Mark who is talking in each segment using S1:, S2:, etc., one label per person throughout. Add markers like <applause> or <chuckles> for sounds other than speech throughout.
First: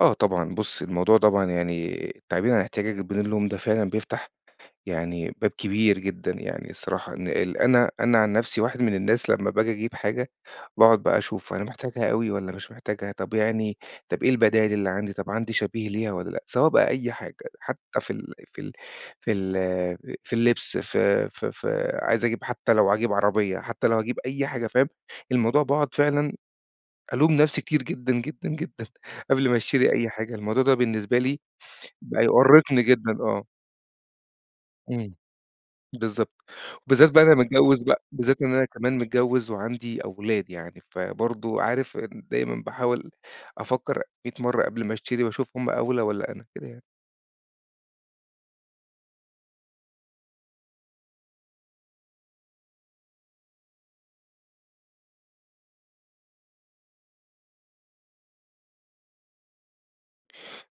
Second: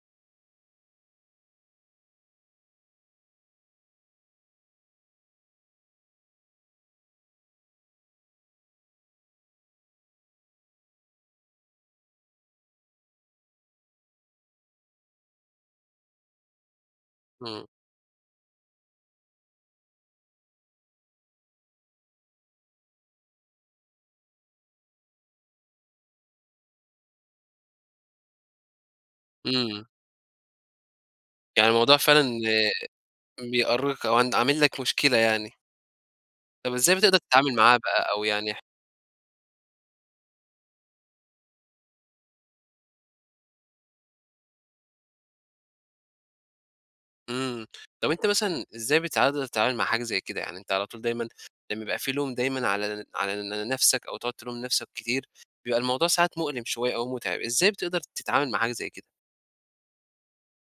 S1: آه طبعًا، بُص، الموضوع طبعًا يعني تعبير عن احتياجك بدون لوم، ده فعلًا بيفتَح يعني باب كبير جدًا. يعني الصراحة إن أنا أنا عن نفسي، واحد من الناس لمّا باجي أجيب حاجة، باقعُد بقى أشوف أنا محتاجها أوي والّا مش محتاجها، طَب يعني طَب إيه البدايِل اللي عندي، طَب عندي شبيه ليها والّا لأ، سواء بقى أي حاجة،
S2: إمم.
S1: حتى في ال في ال في ال في اللبس، في في في عايز أجيب حتى لو هاجيب عربية، حتى لو هاجيب أي حاجة، فاهم؟ الموضوع باقعُد فعلًا ألوم نفسي كتير جدًا، جدً، ا جدًا، قبل ما
S2: إمم.
S1: أشتري أي حاجة، الموضوع ده بالنسبة لي
S2: يعني الموضوع
S1: بقى
S2: فعلًا
S1: يُؤرِّقني جدًا، آه.
S2: آآ، بيأرق أو ع عامل لك
S1: إمم،
S2: مشكلة يعني.
S1: بالضبط،
S2: طب إزاي
S1: وبالذات
S2: بتقدر
S1: بقى أنا
S2: تتعامل معاه
S1: متجوِّز بقى،
S2: بقى؟ أو
S1: بالذات
S2: يعني
S1: إن
S2: اح
S1: أنا كمان متجوِّز وعندي أولاد. يعني فبرضه عارف، دايمًا باحاول أفكَّر ميِّة مرة قبل ما أشتري وأشوف هُم أولى والّا أنا، كده يعني.
S2: إمم طَب أنتَ مثلًا إزاي بتقدر تتعامل مع حاجة زي كده؟ يعني أنتَ على طول دايمًا لمّا يبقى في لوم دايمًا على ن على نفسك، أو تقعُد تلوم نفسك كتير، بيبقى الموضوع ساعات مؤلِم شوية أو متعِب، إزاي بتقدَر تتعامَل مع حاجة زي كده؟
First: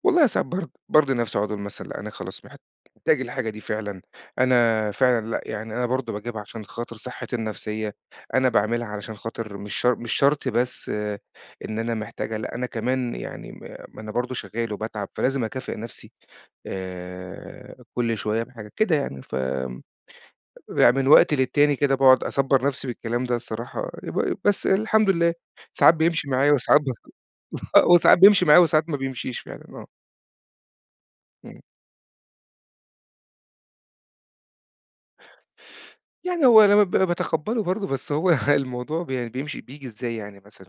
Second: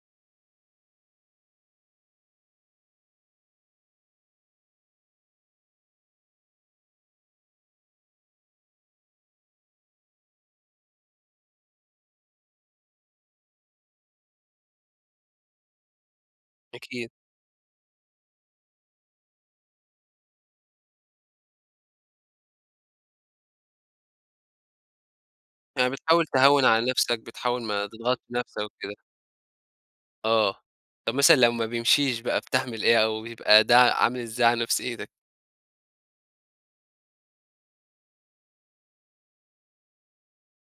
S1: والله ساعات برض بارضِي نفسي، أقعُد أقول مثلًا: "أنا خلاص محتاج الحاجة دي فعلًا، أنا فعلًا، لأ يعني أنا برضه باجيبها عشان خاطر صحتي النفسية، أنا باعملها علشان خاطِر مش شر مش شرط بس آآ، إن أنا محتاجها، لأ، أنا كمان يعني م ما أنا برضه شغّال وباتعَب، فلازم أكافِئ نفسي
S2: أكيد.
S1: آآ، كل شوية بحاجة، كده يعني." ف يعني من وقت للتاني كده باقعُد أصبِّر نفسي بالكلام ده الصراحة، ب بس الحمد لله
S2: يعني
S1: ساعات
S2: بتحاول
S1: بيمشي معايا
S2: تهون
S1: وساعات ب
S2: على نَفْسك، بتحاول
S1: <chuckles>
S2: ما
S1: وساعات
S2: تضغطش
S1: بيمشي
S2: نَفْسك
S1: معايا وساعات
S2: وكده.
S1: ما بيمشيش فعلًا، آه.
S2: آه، طَب مثلًا لو
S1: إمم.
S2: ما بيمشيش بقى، بتعمل إيه أو بيبقى ده عامل إزاي على نفسيتك؟
S1: يعني هو أنا ب أنا باتقبَّله برضه، بس هو الموضوع ب يعني بيمشي بييجي إزاي يعني مثلًا؟